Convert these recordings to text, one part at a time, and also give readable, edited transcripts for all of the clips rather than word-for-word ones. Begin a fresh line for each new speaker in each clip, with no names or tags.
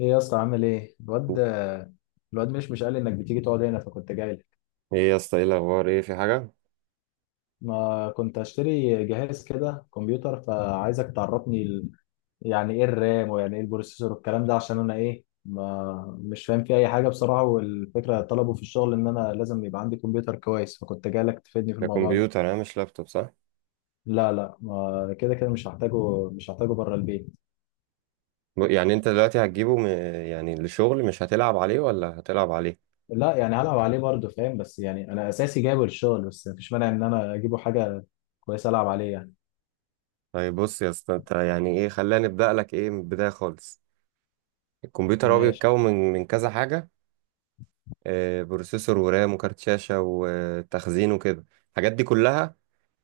ايه يا اسطى عامل ايه الواد؟ الواد مش قال لي انك بتيجي تقعد هنا فكنت جاي لك.
ايه يا اسطى، ايه الاخبار؟ ايه، في حاجه؟
ما كنت اشتري جهاز كده كمبيوتر، فعايزك تعرفني ال... يعني ايه الرام، ويعني ايه البروسيسور والكلام ده، عشان انا ايه، ما مش فاهم فيه اي حاجه بصراحه. والفكره طلبوا في الشغل ان انا لازم يبقى عندي كمبيوتر كويس، فكنت جاي لك تفيدني في
ده
الموضوع ده.
كمبيوتر انا مش لابتوب، صح؟
لا لا، ما كده كده مش هحتاجه بره البيت.
يعني انت دلوقتي هتجيبه يعني للشغل، مش هتلعب عليه ولا هتلعب عليه؟
لا يعني هلعب عليه برضه فاهم، بس يعني انا اساسي جايبه للشغل، بس مفيش مانع ان انا اجيبه حاجه كويسه العب عليه يعني.
طيب بص يا اسطى، انت يعني ايه، خلينا نبدا لك ايه من البدايه خالص. الكمبيوتر هو
ماشي.
بيتكون من كذا حاجه. آه، بروسيسور ورام وكارت شاشه وتخزين وكده، الحاجات دي كلها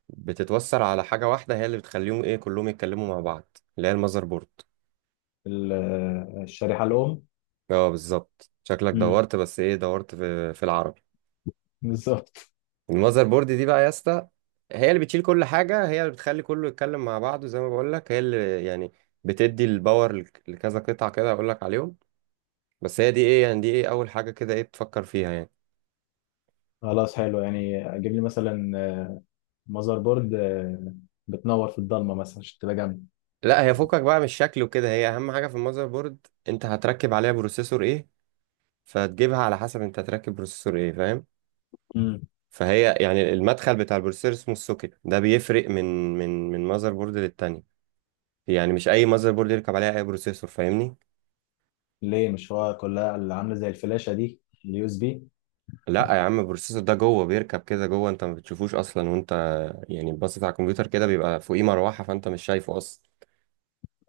بتتوصل على حاجه واحده هي اللي بتخليهم ايه كلهم يتكلموا مع بعض، اللي هي المذر بورد.
ال- الشريحة الأم.
اه بالظبط، شكلك
مم.
دورت، بس ايه، دورت في العرب.
بالظبط.
المذر بورد دي بقى يا اسطى، هي اللي بتشيل كل حاجة، هي اللي بتخلي كله يتكلم مع بعضه، زي ما بقول لك، هي اللي يعني بتدي الباور لكذا قطعة كده هقول لك عليهم. بس هي دي ايه يعني، دي ايه اول حاجة كده ايه بتفكر فيها يعني.
خلاص حلو، يعني أجيب لي مثلا ماذر بورد، بتنور في الضلمة مثلا عشان تبقى جنبي.
لا، هي فكك بقى من الشكل وكده، هي اهم حاجة في المذر بورد، انت هتركب عليها بروسيسور ايه، فتجيبها على حسب انت هتركب بروسيسور ايه، فاهم؟
مم.
فهي يعني المدخل بتاع البروسيسور اسمه السوكت، ده بيفرق من مذر بورد للتانية، يعني مش اي مذر بورد يركب عليها اي بروسيسور، فاهمني؟
ليه؟ مش هو كلها اللي عاملة زي الفلاشة دي، اليو اس بي.
لا يا عم، البروسيسور ده جوه، بيركب كده جوه، انت ما بتشوفوش اصلا، وانت يعني باصص على الكمبيوتر كده بيبقى فوقيه مروحه، فانت مش شايفه اصلا.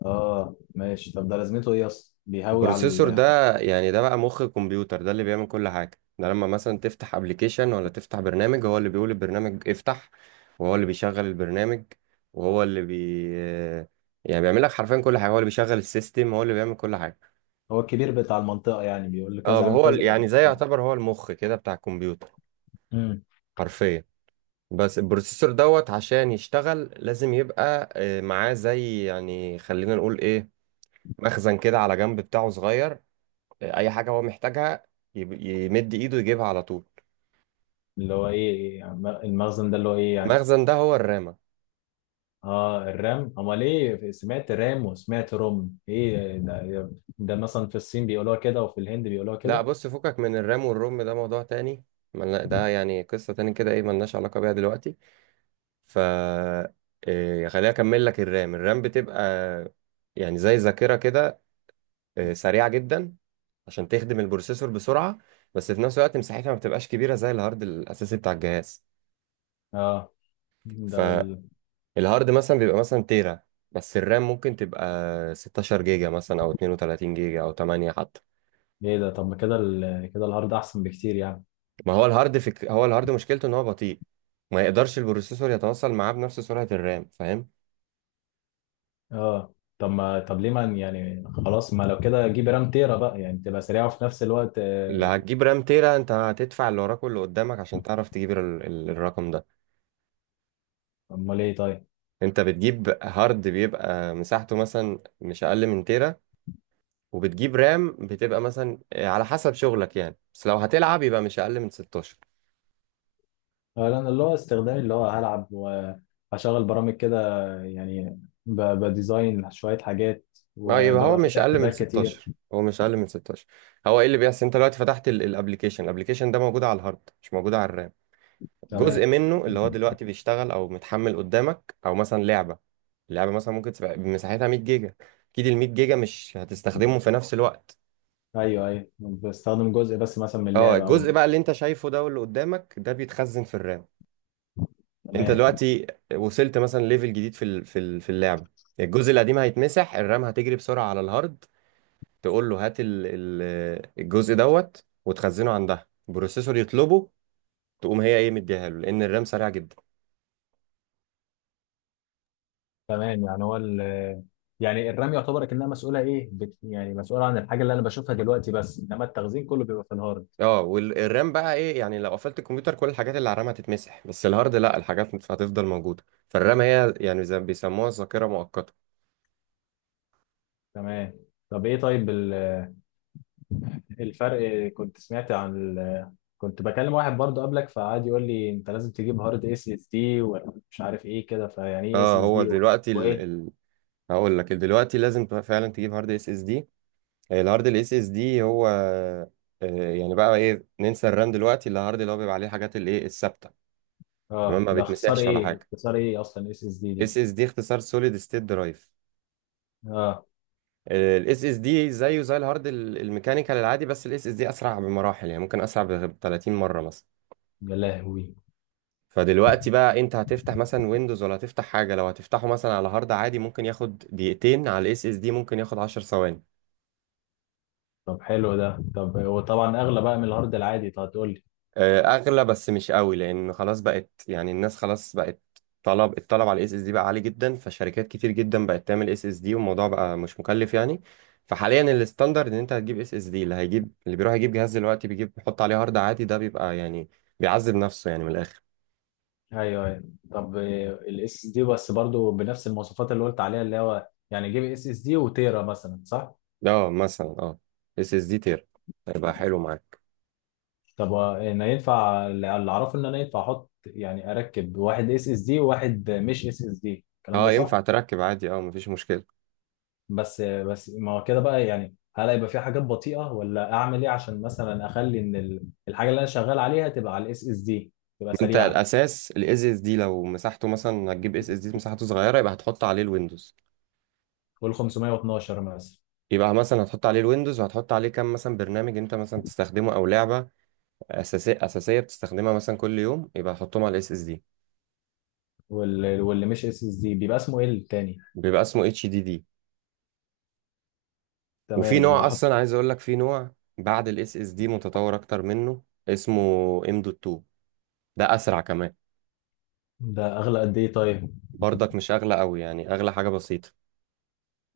اه ماشي، طب ده لازمته ايه اصلا؟ بيهوي على
البروسيسور
ال...
ده يعني، ده بقى مخ الكمبيوتر، ده اللي بيعمل كل حاجه، ده لما مثلا تفتح ابلكيشن ولا تفتح برنامج، هو اللي بيقول البرنامج افتح، وهو اللي بيشغل البرنامج، وهو اللي بي يعني بيعمل لك حرفيا كل حاجه، هو اللي بيشغل السيستم، هو اللي بيعمل كل حاجه.
هو الكبير بتاع المنطقة يعني، بيقول له
اه،
كذا اعمل
هو
كذا.
يعني زي،
لا.
يعتبر هو المخ كده بتاع الكمبيوتر،
مم.
حرفيا. بس البروسيسور دوت، عشان يشتغل لازم يبقى معاه زي يعني، خلينا نقول ايه، مخزن كده على جنب بتاعه صغير، اي حاجة هو محتاجها يمد ايده يجيبها على طول.
اللي هو ايه يعني؟ المخزن ده اللي هو ايه يعني؟
المخزن ده هو الرامة.
اه الرام، امال ايه؟ سمعت رام وسمعت روم، ايه ده؟ ده مثلا في الصين بيقولوها كده وفي الهند بيقولوها
لا
كده.
بص، فكك من الرام والروم، ده موضوع تاني، ده يعني قصة تاني كده، ايه، ملناش علاقة بيها دلوقتي. ف خليني اكمل لك. الرام بتبقى يعني زي ذاكرة كده، سريعة جدا عشان تخدم البروسيسور بسرعة، بس في نفس الوقت مساحتها ما بتبقاش كبيرة زي الهارد الأساسي بتاع الجهاز.
اه، ده ال...
فالهارد مثلا بيبقى مثلا تيرا، بس الرام ممكن تبقى 16 جيجا مثلا، أو 32 جيجا، أو 8 حتى.
ايه ده؟ طب ما كده ال... كده الهارد احسن بكتير يعني.
ما هو الهارد هو الهارد مشكلته إن هو بطيء، ما يقدرش البروسيسور يتواصل معاه بنفس سرعة الرام، فاهم؟
اه طب ما طب ليه ما، يعني خلاص، ما لو كده جيب رام تيرا بقى، يعني تبقى سريعه وفي نفس الوقت
اللي هتجيب رام تيرا انت هتدفع اللي وراك واللي قدامك عشان تعرف تجيب الرقم ده.
امال ايه طيب؟
انت بتجيب هارد بيبقى مساحته مثلا مش اقل من تيرا، وبتجيب رام بتبقى مثلا على حسب شغلك يعني، بس لو هتلعب يبقى مش اقل من 16.
آه، لان اللي هو استخدامي اللي هو هلعب وهشغل برامج كده، يعني ب... بديزاين شويه حاجات،
اه، يبقى هو
وببقى
مش
فاتح
اقل من
تابات كتير.
16، هو مش اقل من 16. هو ايه اللي بيحصل، انت دلوقتي فتحت الابلكيشن، الابلكيشن ده موجود على الهارد مش موجود على الرام،
تمام.
جزء منه اللي هو دلوقتي بيشتغل او متحمل قدامك، او مثلا لعبه، اللعبه مثلا ممكن تبقى مساحتها 100 جيجا، اكيد ال 100 جيجا مش هتستخدمه في نفس الوقت.
ايوه ايوه، بستخدم جزء بس مثلا من
اه،
اللعبه او.
الجزء بقى اللي انت شايفه ده واللي قدامك ده بيتخزن في الرام. انت
تمام.
دلوقتي وصلت مثلا ليفل جديد في اللعبه، الجزء القديم هيتمسح، الرام هتجري بسرعه على الهارد تقول له هات الجزء دوت، وتخزنه عندها البروسيسور يطلبه، تقوم هي ايه، مديها له، لان الرام سريع جدا.
تمام، يعني هو ال، يعني الرمي يعتبر كأنها مسؤولة إيه؟ بت، يعني مسؤولة عن الحاجة اللي أنا بشوفها دلوقتي بس، إنما التخزين كله بيبقى في الهارد.
اه، والرام بقى ايه يعني لو قفلت الكمبيوتر كل الحاجات اللي على الرام هتتمسح، بس الهارد لا، الحاجات هتفضل موجوده. فالرام هي يعني زي ما بيسموها الذاكره مؤقته.
تمام. طب إيه طيب؟ الفرق، كنت سمعت عن ال... كنت بكلم واحد برضه قبلك فقعد يقول لي أنت لازم تجيب هارد اس اس دي ومش عارف إيه كده، فيعني إيه اس
اه،
اس
هو
دي
دلوقتي
وإيه؟
هقول لك دلوقتي لازم فعلا تجيب هارد اس اس دي. الهارد الاس اس دي هو يعني بقى ايه، ننسى الرام دلوقتي، اللي الهارد اللي هو بيبقى عليه الحاجات الايه الثابته، تمام،
آه،
ما
ده اختصار
بيتمسحش ولا
إيه؟
حاجه.
اختصار إيه أصلا اس اس دي دي؟
اس اس دي اختصار سوليد ستيت درايف.
آه.
الاس اس دي زيه زي الهارد الميكانيكال العادي، بس الاس اس دي اسرع بمراحل، يعني ممكن اسرع ب 30 مره مثلا.
يا لهوي.
فدلوقتي بقى، انت هتفتح مثلا ويندوز ولا هتفتح حاجه، لو هتفتحه مثلا على هارد عادي ممكن ياخد دقيقتين، على الاس اس دي ممكن ياخد 10 ثواني.
طب حلو ده، طب وطبعا أغلى بقى من الهارد العادي، طب هتقول.
اغلى بس مش قوي، لان خلاص بقت يعني، الناس خلاص بقت، الطلب على الاس اس دي بقى عالي جدا، فشركات كتير جدا بقت تعمل اس اس دي، والموضوع بقى مش مكلف يعني. فحاليا الستاندرد ان انت هتجيب اس اس دي، اللي هيجيب اللي بيروح يجيب جهاز دلوقتي بيجيب بيحط عليه هارد عادي ده بيبقى يعني بيعذب نفسه يعني من الاخر.
ايوه ايوه، طب الاس اس دي بس برضو بنفس المواصفات اللي قلت عليها، اللي هو يعني جيب اس اس دي وتيرا مثلا صح؟
اه مثلا، اه، اس اس دي تير هيبقى حلو معاك.
طب هو انا ينفع، اللي اعرفه ان انا ينفع احط يعني اركب واحد اس اس دي وواحد مش اس اس دي، الكلام ده
اه
صح؟
ينفع تركب عادي، اه، مفيش مشكله.
بس ما هو كده بقى يعني، هل هيبقى في حاجات بطيئة؟ ولا اعمل ايه عشان مثلا اخلي ان الحاجة اللي انا شغال عليها تبقى على الاس اس دي، تبقى
ما انت
سريعة.
الاساس الاس اس دي، لو مساحته مثلا هتجيب اس اس دي مساحته صغيره يبقى هتحط عليه الويندوز،
وال 512 مثلا.
يبقى مثلا هتحط عليه الويندوز وهتحط عليه كام مثلا برنامج انت مثلا بتستخدمه او لعبه اساسيه اساسيه بتستخدمها مثلا كل يوم، يبقى هتحطهم على الاس اس دي.
واللي مش اس اس دي بيبقى اسمه ايه التاني؟
بيبقى اسمه اتش دي دي. وفي
تمام، اللي
نوع
احط.
اصلا عايز اقول لك، في نوع بعد الاس اس دي متطور اكتر منه، اسمه ام دوت 2، ده اسرع كمان.
ده اغلى قد ايه طيب؟
برضك مش اغلى قوي يعني، اغلى حاجه بسيطه.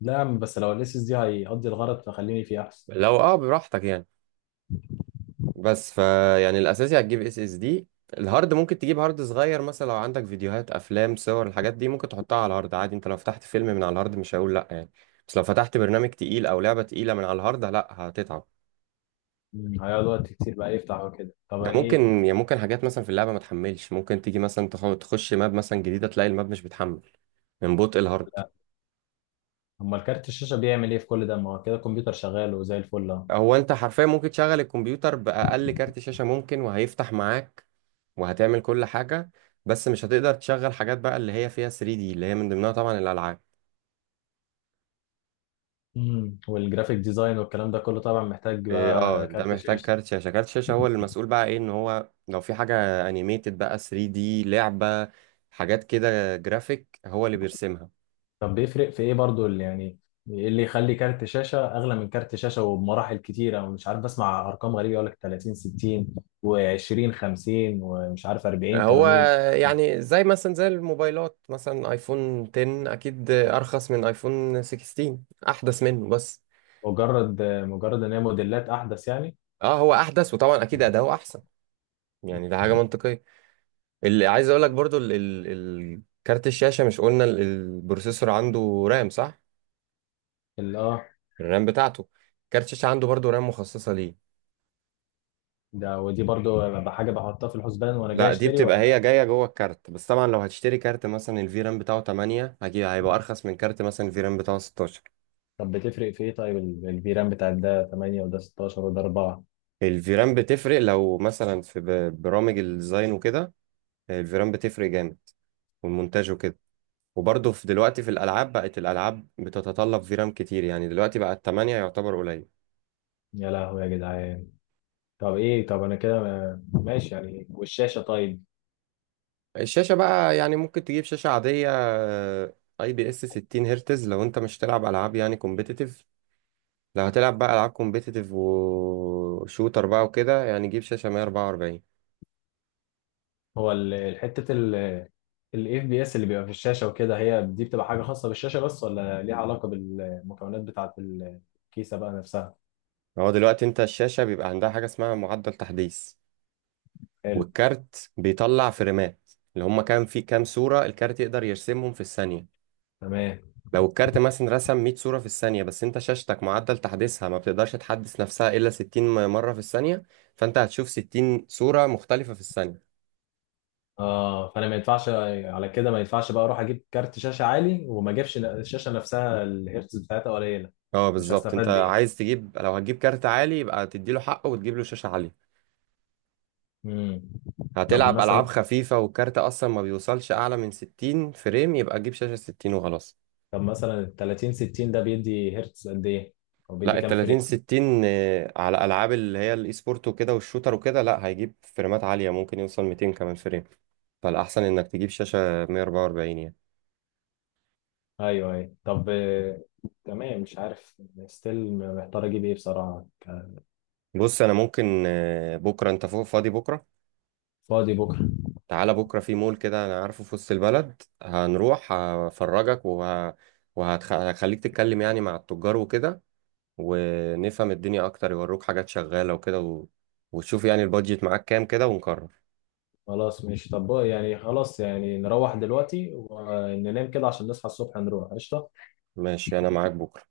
لا يا عم، بس لو الاسس دي هيقضي الغرض فخليني فيه احسن.
لو اه براحتك يعني. بس فا يعني الاساسي هتجيب اس اس دي، الهارد ممكن تجيب هارد صغير مثلا، لو عندك فيديوهات افلام صور الحاجات دي ممكن تحطها على الهارد عادي، انت لو فتحت فيلم من على الهارد مش هقول لا يعني، بس لو فتحت برنامج تقيل او لعبه تقيله من على الهارد لا هتتعب.
هيقعد وقت كتير بقى يفتح وكده؟ طب
ده ممكن
ايه؟
يعني، ممكن حاجات مثلا في اللعبه ما تحملش، ممكن تيجي مثلا تخش ماب مثلا جديده تلاقي الماب مش بتحمل من بطء الهارد.
لا. امال كارت الشاشه بيعمل ايه في كل ده؟ ما هو كده الكمبيوتر شغال وزي الفل اهو.
هو انت حرفيا ممكن تشغل الكمبيوتر باقل كارت شاشه ممكن وهيفتح معاك، وهتعمل كل حاجه، بس مش هتقدر تشغل حاجات بقى اللي هي فيها 3D، اللي هي من ضمنها طبعا الالعاب.
مم. والجرافيك ديزاين والكلام ده كله طبعا محتاج
إيه، اه،
بقى
ده
كارت
محتاج
شاشه.
كارت شاشة، كارت شاشة هو اللي المسؤول بقى ايه ان هو لو في حاجة انيميتد بقى 3D، لعبة، حاجات كده جرافيك، هو اللي بيرسمها.
طب بيفرق في ايه برضو اللي يعني، ايه اللي يخلي كارت شاشه اغلى من كارت شاشه وبمراحل كتيره؟ ومش عارف، بسمع ارقام غريبه، يقول لك 30 60 و20 50 ومش عارف 40
هو
80.
يعني زي مثلا زي الموبايلات مثلا، ايفون 10 اكيد ارخص من ايفون 16، احدث منه بس.
مجرد ان هي موديلات احدث يعني؟
اه هو احدث، وطبعا اكيد اداؤه احسن، يعني ده حاجة منطقية. اللي عايز اقول لك برضو، كارت الشاشة، مش قلنا البروسيسور عنده رام، صح؟
اه،
الرام بتاعته، كارت الشاشة عنده برضو رام مخصصة ليه.
ده ودي برضو بقى حاجة بحطها في الحسبان وانا جاي
لا، دي
اشتري
بتبقى
ولا؟
هي جايه جوه الكارت، بس طبعا لو هتشتري كارت مثلا الفيرام بتاعه 8 هجيب هيبقى ارخص من كارت مثلا الفيرام بتاعه 16.
طب بتفرق في ايه طيب الفيران بتاع، ده 8 وده 16 وده 4؟
الفيرام بتفرق، لو مثلا في برامج الديزاين وكده الفيرام بتفرق جامد، والمونتاج وكده. وبرضه في دلوقتي في الالعاب بقت الالعاب بتتطلب فيرام كتير، يعني دلوقتي بقى 8 يعتبر قليل.
يا لهوي يا جدعان. طب ايه؟ طب انا كده ماشي يعني. والشاشة طيب؟
الشاشه بقى يعني ممكن تجيب شاشه عاديه، اي بي اس 60 هرتز، لو انت مش تلعب العاب يعني كومبيتيتيف. لو هتلعب بقى العاب كومبيتيتيف وشوتر بقى وكده، يعني جيب شاشه 144.
هو حتة ال الاف بي اس اللي بيبقى في الشاشة وكده، هي دي بتبقى حاجة خاصة بالشاشة بس ولا ليها علاقة بالمكونات بتاعة الكيسة بقى نفسها؟
هو دلوقتي انت الشاشه بيبقى عندها حاجه اسمها معدل تحديث،
حلو.
والكارت بيطلع فريمات اللي هم كام في كام صوره الكارت يقدر يرسمهم في الثانيه.
تمام.
لو الكارت مثلا رسم 100 صوره في الثانيه، بس انت شاشتك معدل تحديثها ما بتقدرش تحدث نفسها الا 60 مره في الثانيه، فانت هتشوف 60 صوره مختلفه في الثانيه.
اه، فانا ما ينفعش، على كده ما ينفعش بقى اروح اجيب كارت شاشه عالي وما اجيبش الشاشه نفسها الهيرتز بتاعتها قليله.
اه
مش
بالظبط، انت
هستفاد بايه.
عايز تجيب، لو هتجيب كارت عالي يبقى تديله حقه وتجيب له شاشه عاليه.
امم. طب
هتلعب ألعاب
مثلا،
خفيفة والكارت أصلا ما بيوصلش أعلى من 60 فريم، يبقى تجيب شاشة 60 وخلاص.
طب مثلا ال 30 60 ده بيدي هيرتز قد ايه؟ او
لا،
بيدي
ال
كام
30
فريم؟
60 على ألعاب اللي هي الإي سبورت وكده والشوتر وكده، لا هيجيب فريمات عالية، ممكن يوصل 200 كمان فريم. فالأحسن إنك تجيب شاشة 144 يعني.
ايوه ايوه طب تمام، مش عارف. ستيل محتار اجيب ايه بصراحه، ك-.
بص أنا ممكن بكرة، أنت فوق فاضي بكرة؟
فاضي بكره.
تعالى بكرة، في مول كده أنا عارفه في وسط البلد هنروح هفرجك وهخليك تتكلم يعني مع التجار وكده، ونفهم الدنيا اكتر، يوروك حاجات شغالة وكده وتشوف يعني البادجت معاك كام كده ونقرر.
خلاص ماشي، طب بقى يعني خلاص، يعني نروح دلوقتي وننام كده عشان نصحى الصبح نروح قشطه.
ماشي انا معاك بكرة.